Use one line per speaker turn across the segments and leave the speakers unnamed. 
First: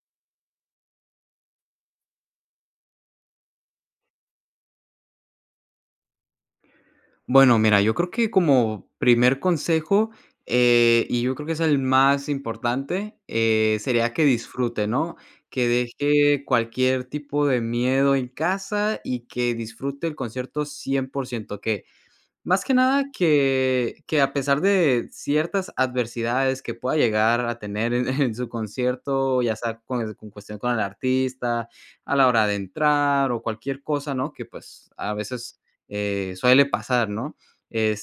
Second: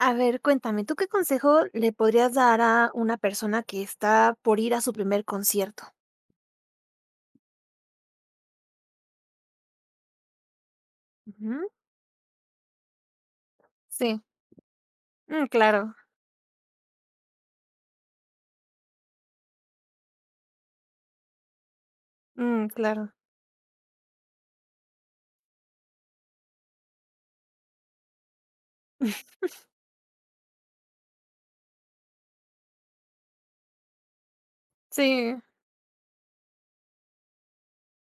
A ver, cuéntame, ¿tú qué consejo le podrías dar a una persona que está por ir a su primer concierto?
Bueno, mira, yo creo que como primer consejo, eh, y yo creo que es
Ujú.
el más importante, eh, sería
Sí.
que disfrute, ¿no?,
Mm,
que
claro.
deje cualquier tipo de miedo en casa y que disfrute el concierto 100% que, más
Mm,
que nada
claro.
que que a pesar de ciertas adversidades que pueda llegar a tener, eh, en su concierto, ya sea con en cuestión con el artista, a la hora de entrar o cualquier cosa, ¿no?, que pues a
Sí.
veces, eh, suele pasar, ¿no?,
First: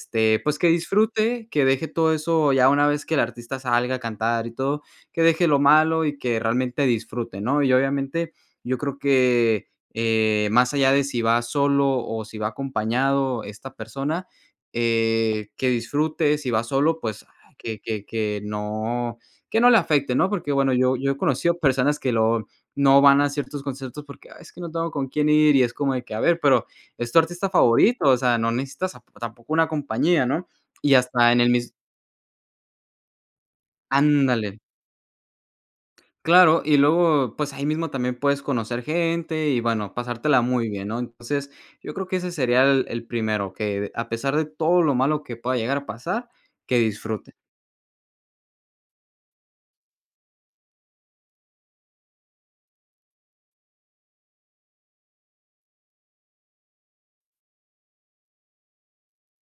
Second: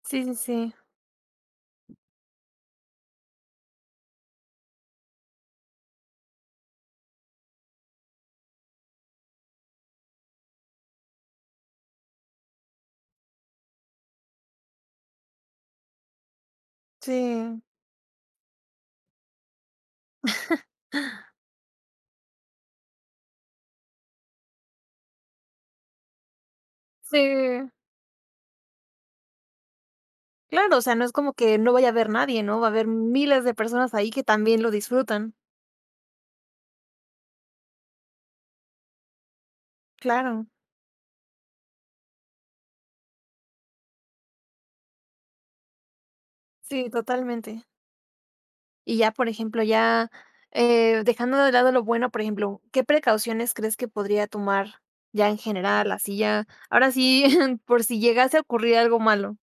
Sí, sí,
pues que
sí.
disfrute, que deje todo eso ya una vez que el artista salga a cantar y todo, que deje lo malo y que realmente disfrute, ¿no?, y obviamente, yo creo que, eh, más allá de si va solo o si va acompañado esta persona, eh, que disfrute si va solo, pues
Sí.
que que que no que no le afecte, ¿no?, porque bueno, yo yo he conocido personas que lo no van a ciertos conciertos porque: "Ah, es que no tengo con quién ir", y es como de que: "A ver, pero es tu artista
Sí.
favorito", o sea, no necesitas tapo tampoco una compañía, ¿no?,
Claro,
y
osea, no es
hasta
como
en el
que
mis
no vaya a haber nadie, ¿no? Va a haber miles de personas ahí que
Ándale.
también lo disfrutan.
Claro, y luego pues ahí mismo también puedes conocer gente, y bueno, pasártela
Claro.
muy bien, ¿no?, entonces yo creo que ese sería el el primero, que a pesar de todo lo malo que pueda llegar a pasar, que
Sí,
disfrute.
totalmente. Y ya, por ejemplo, ya, eh, dejando de lado lo bueno, por ejemplo, ¿qué precauciones crees que podría tomar, ya en general así ya, ahora sí, por si llegase a ocurrir algo malo?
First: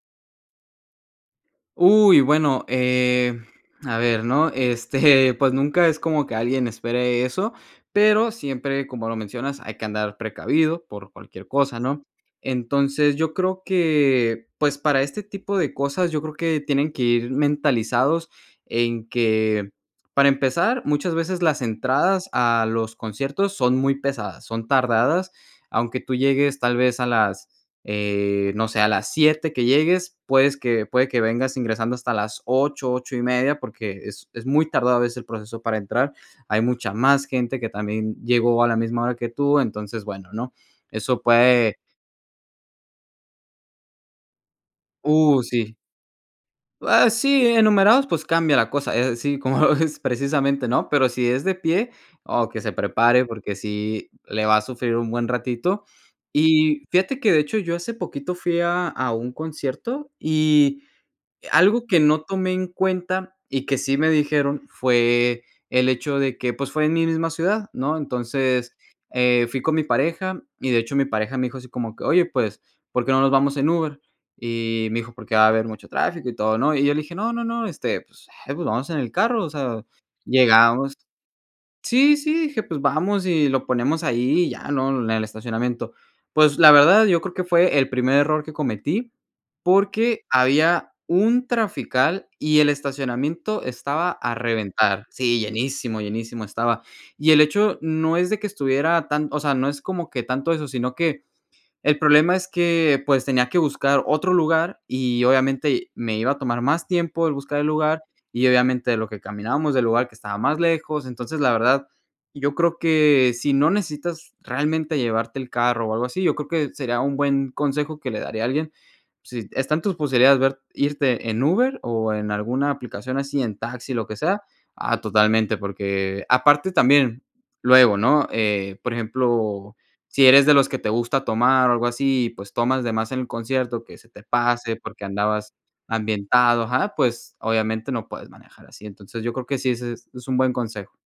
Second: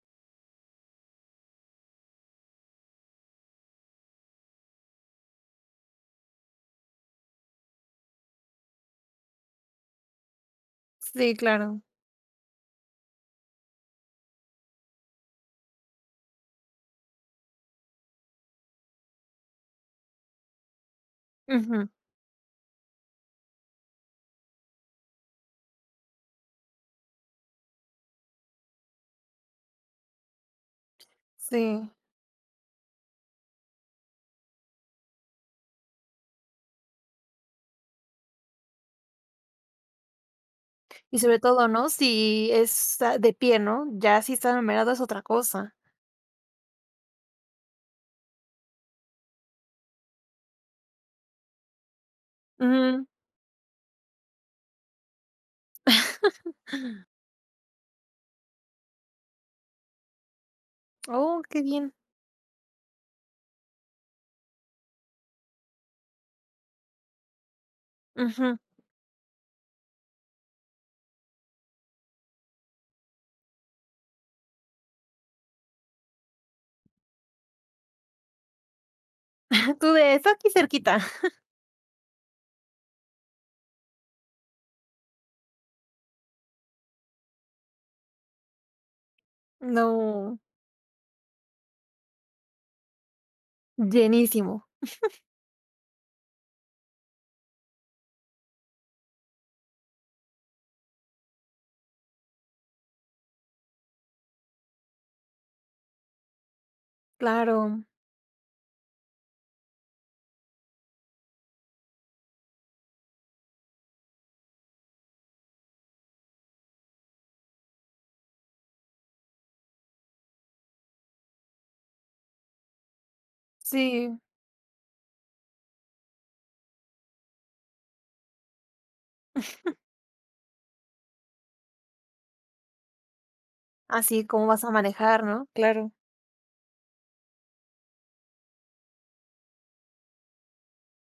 Uy, bueno, eh, a ver, ¿no?, este, pues nunca es como que alguien espere eso, pero siempre, como lo mencionas, hay que andar precavido por
Sí,
cualquier cosa,
claro.
¿no?, entonces yo creo que, pues para este tipo de cosas, yo creo que tienen que ir mentalizados en que para empezar muchas veces las
Ujú.
entradas a los conciertos son muy pesadas, son tardadas, aunque tú llegues tal vez a las, eh, no sé, a las 7 que llegues, puedes que puede que vengas
Sí.
ingresando hasta las 8, 8 y media porque es es muy tardado a veces el proceso para entrar, hay mucha más gente que también llegó a la misma hora que tú, entonces bueno, ¿no?,
Y
eso
sobre todo,
puede
¿no?, si es, ah, de pie, ¿no?, ya si está numerado es otra
Uh,
cosa.
sí. Ah, sí, enumerados, pues cambia la cosa, eh, sí, como lo ves, precisamente ¿no? Pero si es de pie, oh, que se
Ujú.
prepare porque sí le va a sufrir un buen ratito y fíjate que de hecho, yo hace poquito fui a a un concierto y
Oh, qué
algo
bien.
que no tomé en cuenta y que sí me dijeron fue, el hecho de que pues fue en mi misma ciudad, ¿no?
Ujú.
Entonces, eh, fui con mi pareja y de hecho, mi pareja me dijo así como que: "Oye, pues ¿por qué no nos vamos en Uber?". Y me dijo: "Porque va a haber mucho tráfico y todo", ¿no? Y yo le dije: "No, no, no, este pues, eh, pues vamos en el carro, o sea".
Tú de: "Es aquí
Llegamos
cerquita".
Sí, sí, dije: "Pues vamos y lo ponemos ahí y ya", ¿no?, en el estacionamiento". Pues la verdad, yo creo que fue el primer error que cometí porque
No.
había un trafical y el estacionamiento estaba a
Llenísimo.
reventar Sí, llenísimo, llenísimo estaba y el hecho no es de que estuviera tan o sea, no es como que tanto eso, si no que el problema es que pues tenía que buscar otro lugar y obviamente me iba a tomar más tiempo el buscar el
Claro.
lugar y obviamente a lo que caminábamos del lugar que estaba más lejos, entonces la verdad, yo creo que si no necesitas realmente llevarte el carro o algo así, yo creo que sería un buen consejo que le daría a alguien. Sí están en tus posibilidades ver irte en Uber o en alguna aplicación así en taxi, lo que
Sí.
sea, ah, totalmente, porque aparte también, luego, ¿no?, eh, por ejemplo, si eres de los que te gusta tomar o algo así, pues tomas de más en el concierto que
Ah,
se te
sí, ¿cómo vas a
pase porque
manejar, no?
andabas
Claro.
ambientado, ajá, pues obviamente no puedes manejar así. Entonces yo creo que sí, ese es es un buen consejo.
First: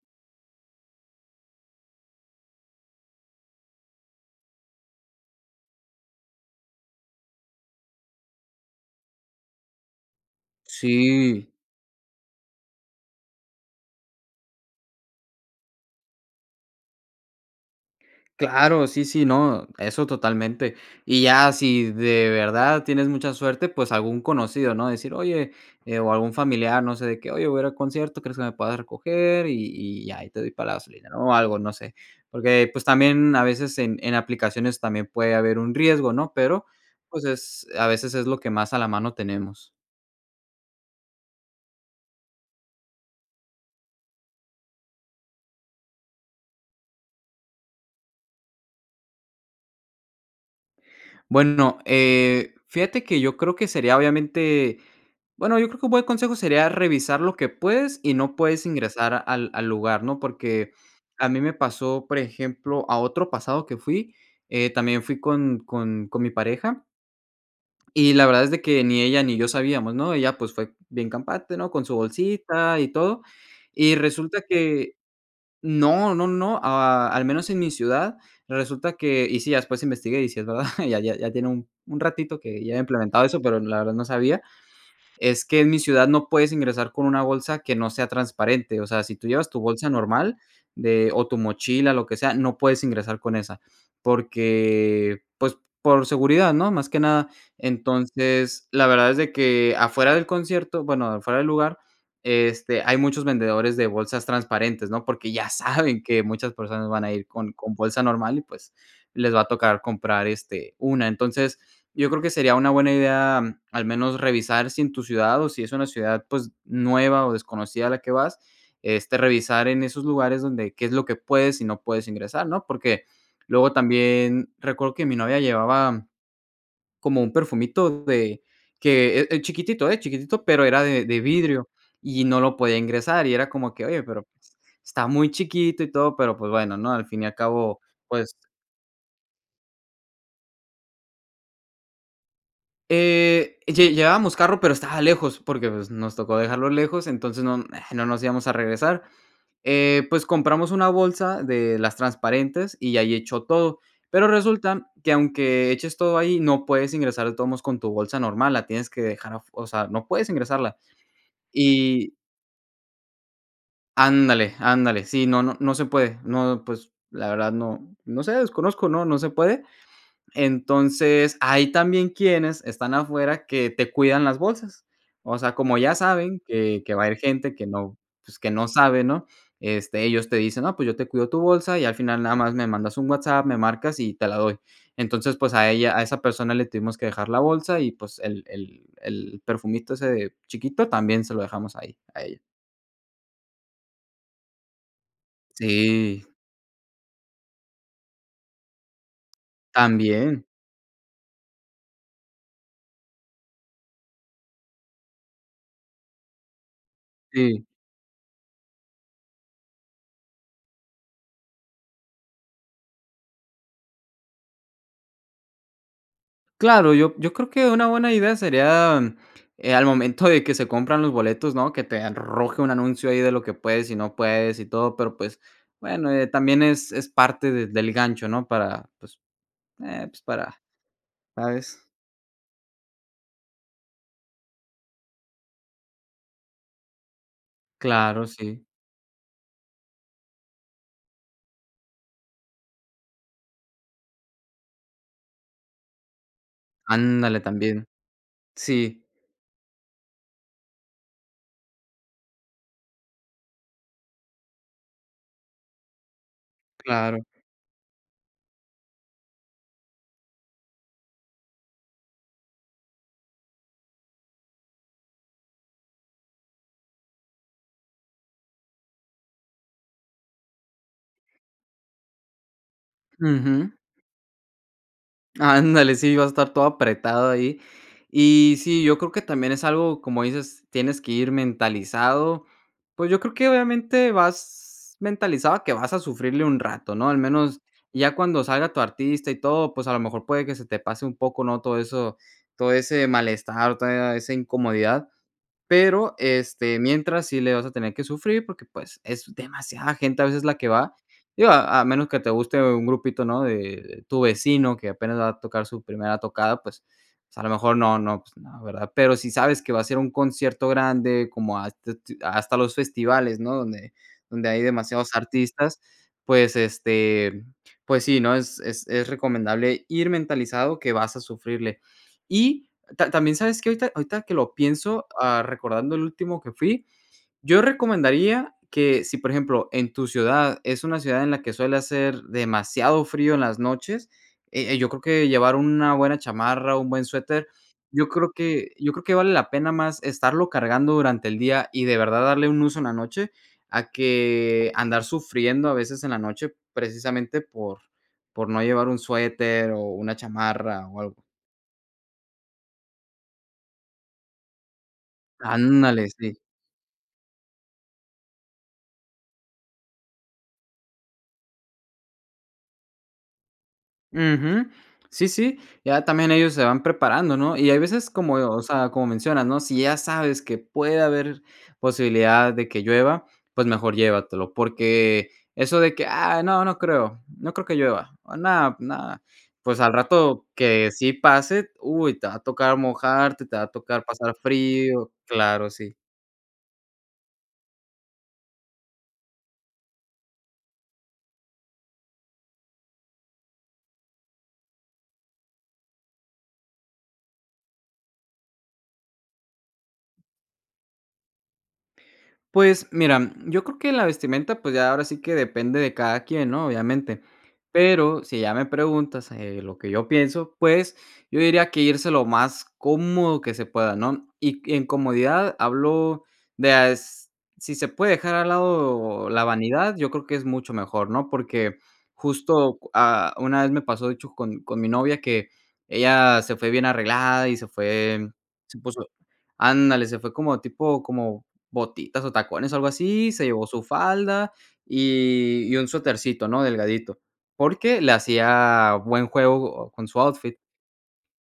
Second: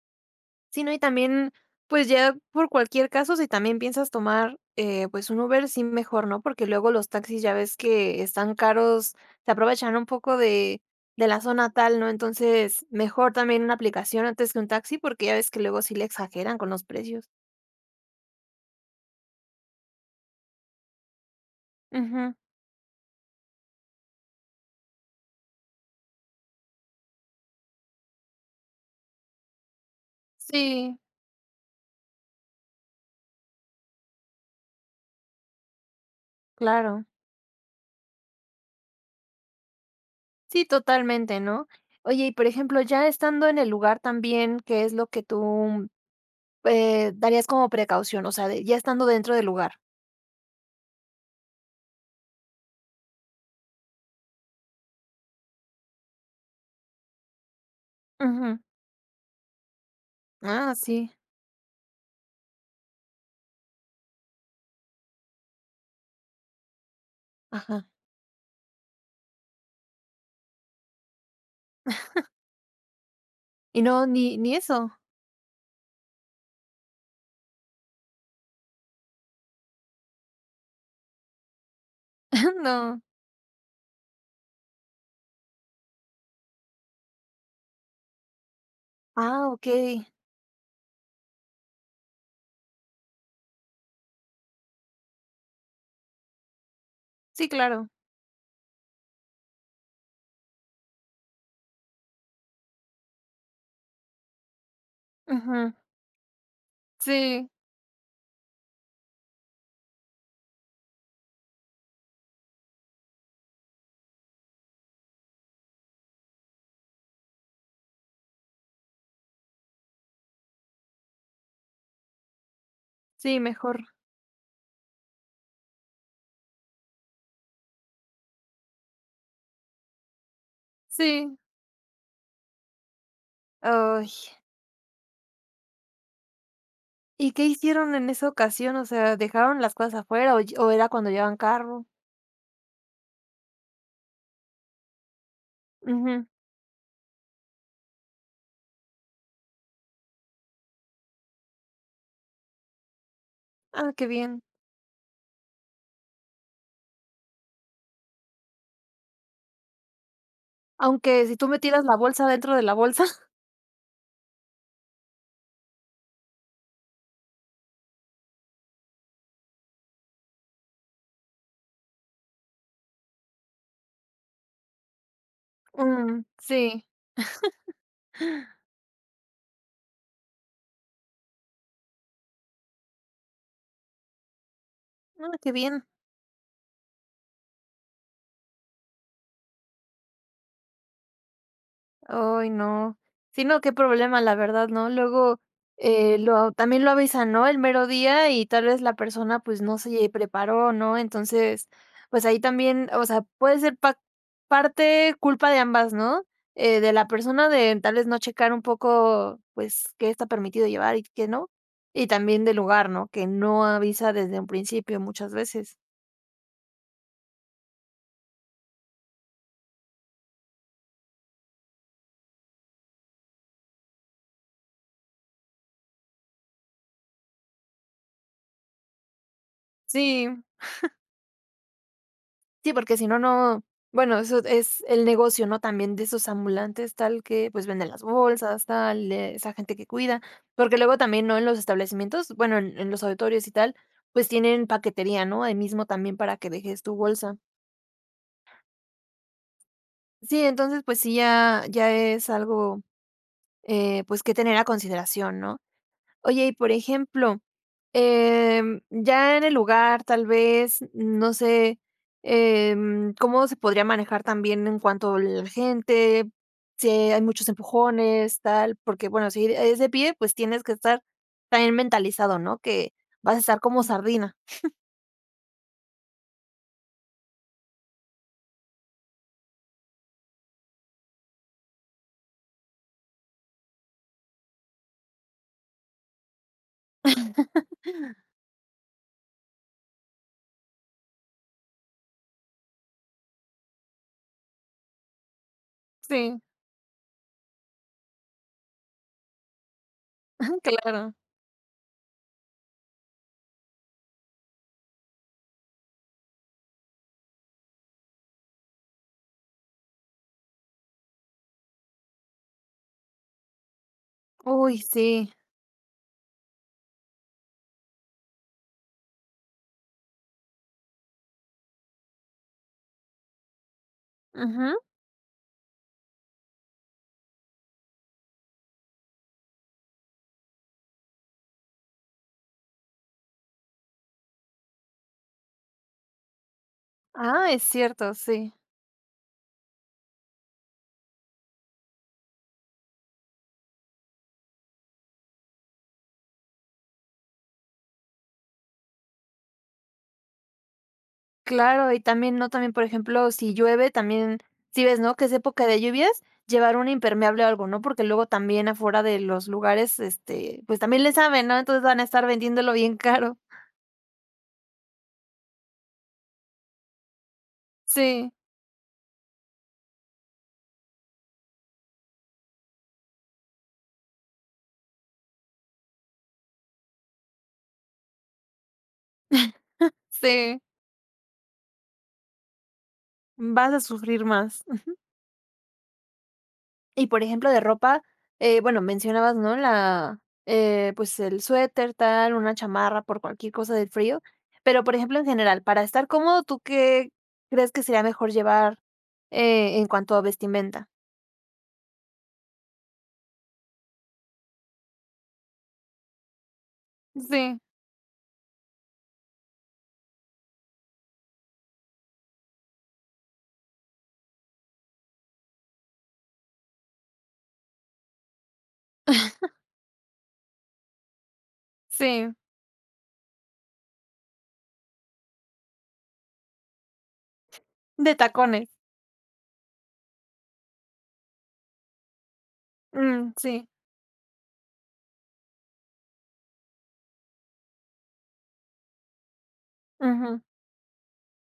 Sí, no, y también pues ya por cualquier caso, si también piensas tomar, eh, pues un Uber sí, mejor, ¿no?, porque luego los taxis ya ves que están caros. Se aprovechan un poco de de la
Sí.
zona tal, ¿no? Entonces mejor también una aplicación antes que un taxi porque ya ves que luego sí le exageran con los precios.
Claro. Sí, sí, no, eso totalmente. Y ya si de
Ujú.
verdad tienes mucha suerte, pues algún conocido ¿no? decir: "Oye", eh, o algún familiar, no sé, de qué: "Oye, voy a ir al concierto, ¿crees que me puedas recoger y y ya, ahí te doy para la
Sí.
gasolina", ¿no?, o algo, no sé. Porque pues también a veces en en aplicaciones también puede haber un riesgo, ¿no?, pero
Claro.
pues es a veces es lo que más a la mano tenemos.
Sí, totalmente, ¿no? Oye, y por ejemplo, ya estando en el lugar también, ¿qué es lo que tú, eh, darías como precaución, o sea, ya estando dentro del lugar.
Bueno, eh, fíjate que yo creo que sería obviamente Bueno, yo creo que un buen consejo sería revisar lo que puedes y no
Ujú.
puedes ingresar al al lugar, ¿no? Porque
Ah, sí.
a mí me pasó, por ejemplo, a otro pasado que fui, eh, también fui con con con mi pareja.
Ajá.
Y la verdad es de que ni ella ni yo sabíamos, ¿no?, ella pues fue bien campante, no con su bolsita y todo
Y
y
no, ni
resulta
ni eso.
que No, no, no, a al menos en mi ciudad, resulta que y sí, ya después investigué y si es verdad, ya ya ya tiene un un ratito que ya habían
No.
implementado eso, pero la verdad no sabía, es que en mi ciudad no puedes ingresar con una bolsa que no sea transparente. O sea, si tú llevas
Ah,
tu bolsa
okey.
normal de o tu mochila, lo que sea, no puedes ingresar con esa, porque, pues, por seguridad, ¿no?, más que nada.
Sí, claro.
Entonces la verdad es de que afuera del concierto, bueno, afuera del lugar, este hay muchos vendedores de bolsas transparentes, ¿no?, porque ya
Ujú.
saben que muchas personas van a ir
Sí.
con con bolsa normal y pues les va a tocar comprar este una. Entonces yo creo que sería una buena idea al menos revisar si en tu ciudad o si es una ciudad, pues nueva o desconocida a la que vas, este revisar en esos lugares donde qué es lo que puedes y no puedes ingresar, ¿no? Porque
Sí,
luego
mejor.
también recuerdo que mi novia llevaba como un perfumito de que e es chiquitito, ¿eh?, chiquitito, pero era de de
Sí.
vidrio y no lo podía ingresar y era como que: "Oye,
Uy.
pero pues está muy chiquito y todo", pero pues bueno, ¿no?, al fin y
Y,
al
¿qué
cabo,
hicieron en esa
pues
ocasión? O sea, ¿dejaron las cosas afuera? O y o, ¿era cuando llevaban carro?
Eh, lle llevábamos carro, pero estaba lejos, porque pues, nos
Ujú.
tocó dejarlo lejos. Entonces, no, ah, no nos íbamos a regresar. Eh, pues compramos una bolsa, de las transparentes, y ahí echó todo.
Ah, qué
Pero
bien.
resulta, que aunque eches todo ahí, no puedes ingresar de todos modos, con tu bolsa normal. La tienes que dejar afu o sea, no puedes ingresarla.
¿Aunque si tú metieras la
Y
bolsa, dentro de la bolsa?
Ándale, ándale. Sí, no no, no se puede. No, pues la verdad no no sé, desconozco. No, no se puede. Entonces, ahí también, quienes están afuera, que te cuidan las bolsas. O sea, como ya
Mm,
saben, que
sí.
que va a ir gente que no pues que no sabe, ¿no? Este, ellos te dicen: "No, pues yo te cuido tu bolsa. Y al final, nada más me mandas un WhatsApp. Me marcas, y te la doy".
Ah,
Entonces,
qué
pues a
bien.
ella, a esa persona le tuvimos que dejar la bolsa, y pues, el el el perfumito, ese chiquito, también se lo dejamos ahí, a ella.
Ay, no. Si, no, qué problema, la verdad, ¿no? Luego, eh,
Sí.
lo también lo avisan, ¿no?, el mero día, y tal vez, la persona, pues, no se
También.
preparó, ¿no? Entonces, pues, ahí también. O sea, puede ser pa parte culpa de ambas, ¿no? Eh, de la persona,
Sí.
de tal vez, no checar un poco, pues, qué está permitido llevar, y qué no. Y también del lugar, ¿no?, que no avisa desde un principio, muchas veces.
Claro, yo yo creo que una buena idea sería, mm, eh, al momento de que se compran los boletos, ¿no? Que te arroje un anuncio ahí de lo que puedes y no puedes y todo, pero pues bueno, eh, también es es parte de del gancho, ¿no? Para pues, eh, pues,
Sí.
para ¿Sabes?
Sí, porque si no, no Bueno, eso es el negocio, no también de esos ambulantes tal que, pues, venden las
Claro, sí.
bolsas tal de esa gente que cuida porque luego también ¿no?, en los establecimientos, bueno, en los auditorios y tal, pues tienen paquetería, no ahí mismo también para que dejes tu bolsa.
Ándale, también. Sí.
Sí. Entonces pues sí, ya ya es algo, eh, pues, que tener a consideración, ¿no? Oye, y por
Claro.
ejemplo, em, ya en el lugar, tal vez no sé, em, cómo se podría manejar también en cuanto la gente, si hay muchos empujones, tal porque bueno, si e es de pie, pues tienes que estar también mentalizado, ¿no?, que vas a estar
Ujú.
como sardina.
Ándale, sí, va a a estar todo apretado ahí. Y sí, yo creo que también es algo como dices: "Tienes que ir mentalizado". Pues, yo creo que obviamente vas mentalizado que vas a sufrirle un rato, ¿no? Al menos ya cuando salga tu artista y todo, pues, a lo mejor puede que se te pase un poco, no todo eso, todo ese malestar, toda esa incomodidad. Pero
Sí.
este mientras sí le vas a tener que sufrir, porque pues, es demasiada gente a veces la
Ujú.
que va,
Claro.
digo a a menos que te guste un grupito, ¿no?, de de tu vecino, que apenas va a tocar su primera tocada, pues pues a lo mejor no, no, pues no, ¿verdad? Pero si sabes que va a ser un concierto grande como has te tu hasta los festivales, no donde donde hay
Uy,
demasiados
sí.
artistas. Pues, este, pues sí, ¿no?, es es es recomendable ir mentalizado que vas a sufrirle. Y ta también, ¿sabes que?, ahorita ahorita que lo
Ujú.
pienso, ah, recordando el último que fui. Yo recomendaría que si, por ejemplo, en tu ciudad es una ciudad en la que suele hacer demasiado frío en las noches, e eh, yo creo que llevar una buena chamarra, un buen suéter.
Ah, es
Yo
cierto,
creo
sí.
que yo creo que vale la pena más estarlo cargando durante el día y de verdad darle un uso en la noche a que andar sufriendo a veces en la noche, precisamente por por no llevar un suéter, o una chamarra o algo.
Claro, y también, ¿no?, también, por ejemplo, si llueve también Si ves, ¿no?, que es época de
Ándale,
lluvias,
sí.
llevar un impermeable o algo, ¿no?, porque luego también afuera de los lugares este, pues, también le saben, ¿no?, entonces van a estar vendiéndolo bien caro.
Ujú. Sí, sí, ya también ellos se van preparando, ¿no? Y hay veces
Sí.
como, eh, o sea, como mencionas, ¿no? Si ya sabes que puede haber posibilidad de que llueva, pues mejor llévatelo porque eso de que: "Ah, no, no creo. No creo que llueva, ah, no, no". Pues al rato
Sí.
que sí pase, uy, te va a tocar mojarte, te va a
Vas a
tocar
sufrir
pasar
más, ujú.
frío. Claro, sí.
Y, por ejemplo, de ropa, eh, bueno, mencionabas, ¿no?, la, eh, pues, el suéter tal, una chamarra por cualquier cosa del frío. Pero, por ejemplo, en general, para estar cómodo, ¿tú qué crees que sería mejor llevar, eh, en cuanto a vestimenta?
Pues mira, yo creo que la vestimenta, pues, ya ahora sí que depende de cada quien, ¿no?, obviamente,
Sí.
pero, si ya me preguntas, eh, lo que yo pienso, pues, yo diría que irse lo más cómodo que se pueda, ¿no? Y y en comodidad hablo de, ah, es si se puede dejar al lado la vanidad, yo creo que es mucho mejor, ¿no? Porque
Sí.
justo, ah, una vez me pasó, de hecho con con mi novia que ella se fue bien arreglada y se
De
fue
tacones.
se puso Ándale, se fue como tipo como botitas o tacones o algo
Mm,
así, se
sí.
llevó su falda y y un suetercito, ¿no?, delgadito, porque le hacía buen juego con su
Ujú.
outfit.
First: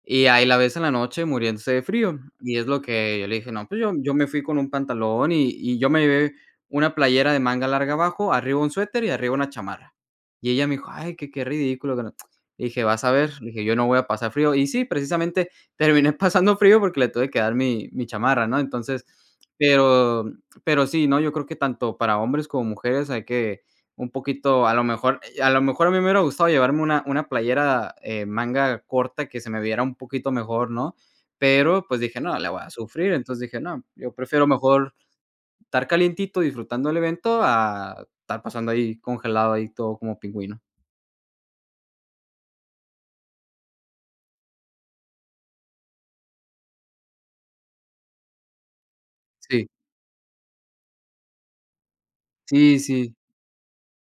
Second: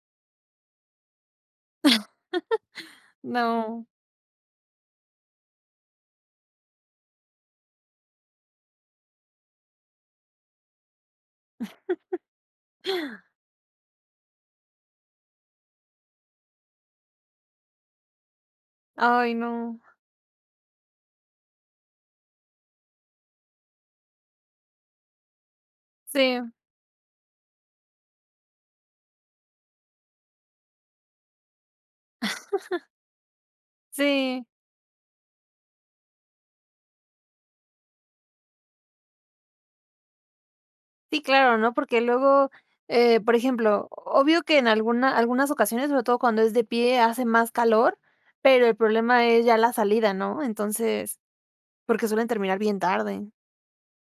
Y ahí la ves en la noche muriéndose de frío, y es lo que yo le dije: "No, pues
No.
yo yo me fui con un pantalón y y yo me lleve una playera de manga larga abajo, arriba un suéter y arriba una chamarra". Y ella me dijo: "Ay, qué qué ridículo, qué no" Dije: "Vas a ver", dije: "Yo no voy a pasar frío". Y sí, precisamente terminé pasando frío porque le tuve que dar mi mi chamarra, ¿no? Entonces,
Ay, no.
pero pero sí, ¿no? Yo creo que tanto para hombres como mujeres hay que un poquito, a lo mejor, eh, a lo mejor a mí me hubiera gustado
Sí.
llevarme una una playera, eh, manga corta que se me viera un poquito mejor, ¿no? Pero, pues dije: "No, le voy a sufrir", entonces, dije: "No, yo
Sí.
prefiero mejor estar calientito disfrutando del evento, a estar pasando ahí congelado, ahí todo como pingüino".
Sí, claro, ¿no?, porque luego, eh, por ejemplo, obvio que en alguna algunas ocasiones, sobre todo cuando es de pie, hace más calor, pero el problema es ya
Sí.
la salida, ¿no? Entonces, porque suelen terminar
Sí,
bien
sí.
tarde.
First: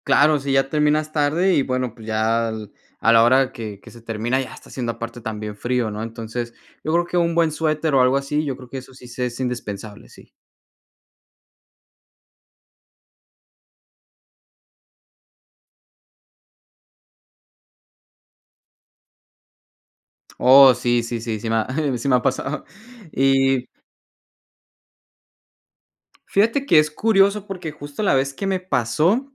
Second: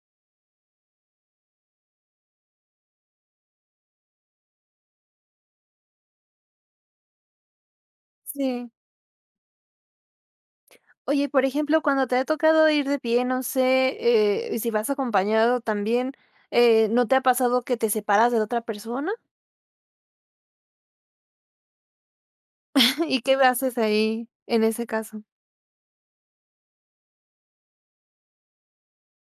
Claro, si ya terminas tarde, y bueno, pues ya, a la hora que que se termina ya está haciendo aparte también frío, ¿no? Entonces, yo creo que un buen suéter o algo así, yo creo
Sí.
que eso sí se es indispensable, sí.
Oye, y por ejemplo, cuando te ha tocado ir de pie, no sé, eh, si vas acompañado también, eh, ¿no te ha pasado que te separas de la otra persona?
Oh, sí, sí, sí, sí me ha sí me ha pasado,
¿Y qué
y
haces ahí, en ese caso?
fíjate que es curioso, porque, justo, la vez que me pasó,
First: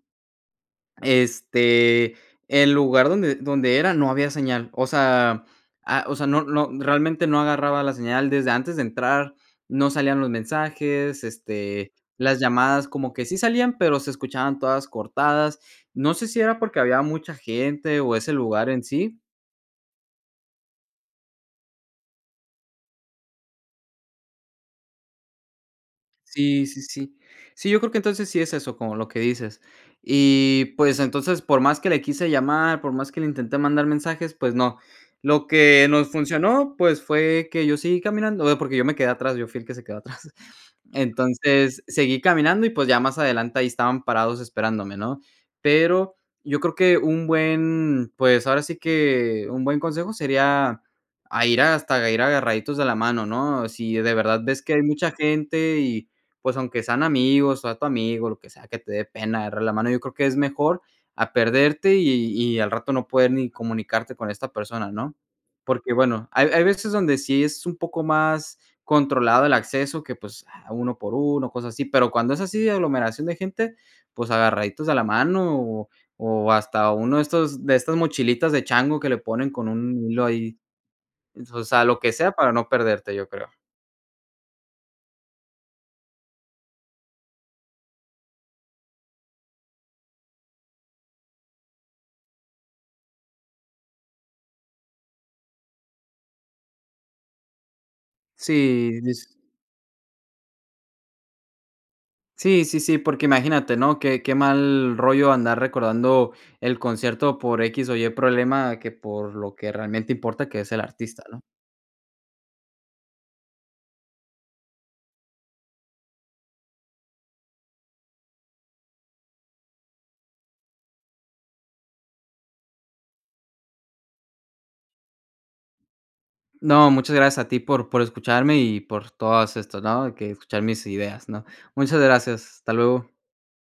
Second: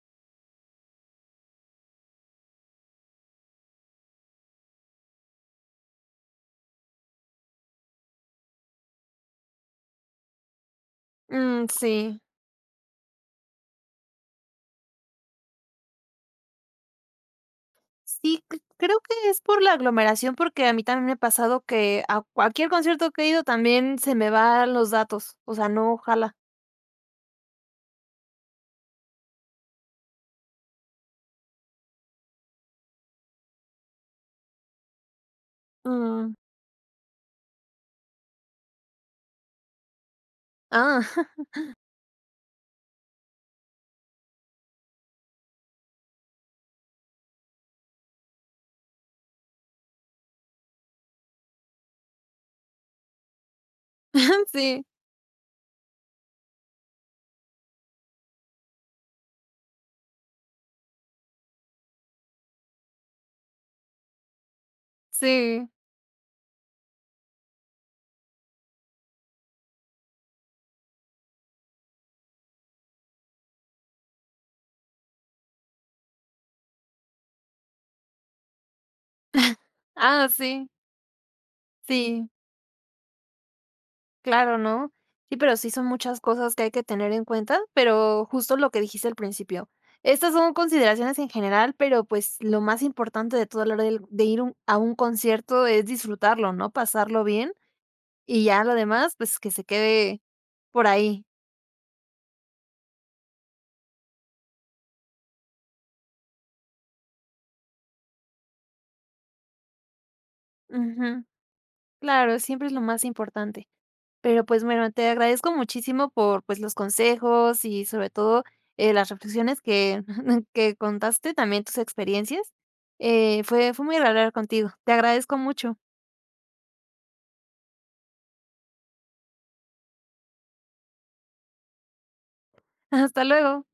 este, el lugar donde donde era no había señal, o sea, ah, o sea, no no, realmente no agarraba la señal, desde antes de entrar no salían los mensajes,
Mm,
este,
sí.
las llamadas como que sí salían, pero se escuchaban todas cortadas. No sé si era porque había mucha gente o ese
Sí, cre
lugar en
creo
sí.
que es por la aglomeración, porque a mí también me ha pasado que a cualquier concierto que he ido también se me van los datos. O sea, no, jala.
Sí, sí, sí, sí, yo creo que entonces, sí es eso como lo que dices. Y pues, entonces, por más que le quise llamar, por más que le intenté mandar mensajes, pues no. Lo que nos
Mm.
funcionó, pues, fue que yo seguí caminando, eh, porque yo me quedé atrás, yo fuí el que se quedó atrás.
Ah.
Entonces, seguí caminando, y pues, ya más adelante ahí estaban parados esperándome, ¿no? Pero, yo creo que un buen, pues ahora sí que, un buen consejo sería a ir hasta ir agarraditos de la mano, ¿no? Si de
Ajá,
verdad ves que hay
sí.
mucha gente, y pues, aunque sean amigos, o a tu amigo, lo que sea que te dé pena agarrar la mano, yo creo que es mejor a perderte y y al rato no poder ni comunicarte con esta persona, ¿no?
Sí.
Porque bueno, hay hay veces donde sí es un poco más controlado el acceso que, pues, a uno por uno o cosas así. Pero cuando es así de aglomeración de gente, pues, agarraditos a la mano, o o hasta uno de estos de estas mochilitas de chango que le ponen con un hilo
Ah,
ahí,
sí.
es, o sea, lo que
Sí.
sea para no perderte, yo creo.
Claro, ¿no? Sí, pero sí son muchas cosas que hay que tener en cuenta, pero, justo, lo que dijiste al principio. Estas son consideraciones en general, pero, pues, lo más importante de toda la hora d de ir un a un concierto es disfrutarlo, ¿no? Pasarlo bien, y ya lo
Sí,
demás,
dis
pues, que se quede por ahí.
Sí, sí, sí, porque imagínate, ¿no?, qué qué mal rollo andar recordando el concierto por x o y problema, que por lo que realmente importa que es el artista,
Ujú.
¿no?
Claro, siempre es lo más importante. Pero, pues, bueno, te agradezco muchísimo por, pues, los consejos y sobre todo, eh, las reflexiones que que contaste también tus experiencias, eh, fue fue muy agradable contigo. Te agradezco mucho.
No, muchas gracias a ti por por escucharme y por todos estos, ¿no? Que escuchar mis ideas, ¿no? Muchas gracias, hasta luego.
Hasta luego.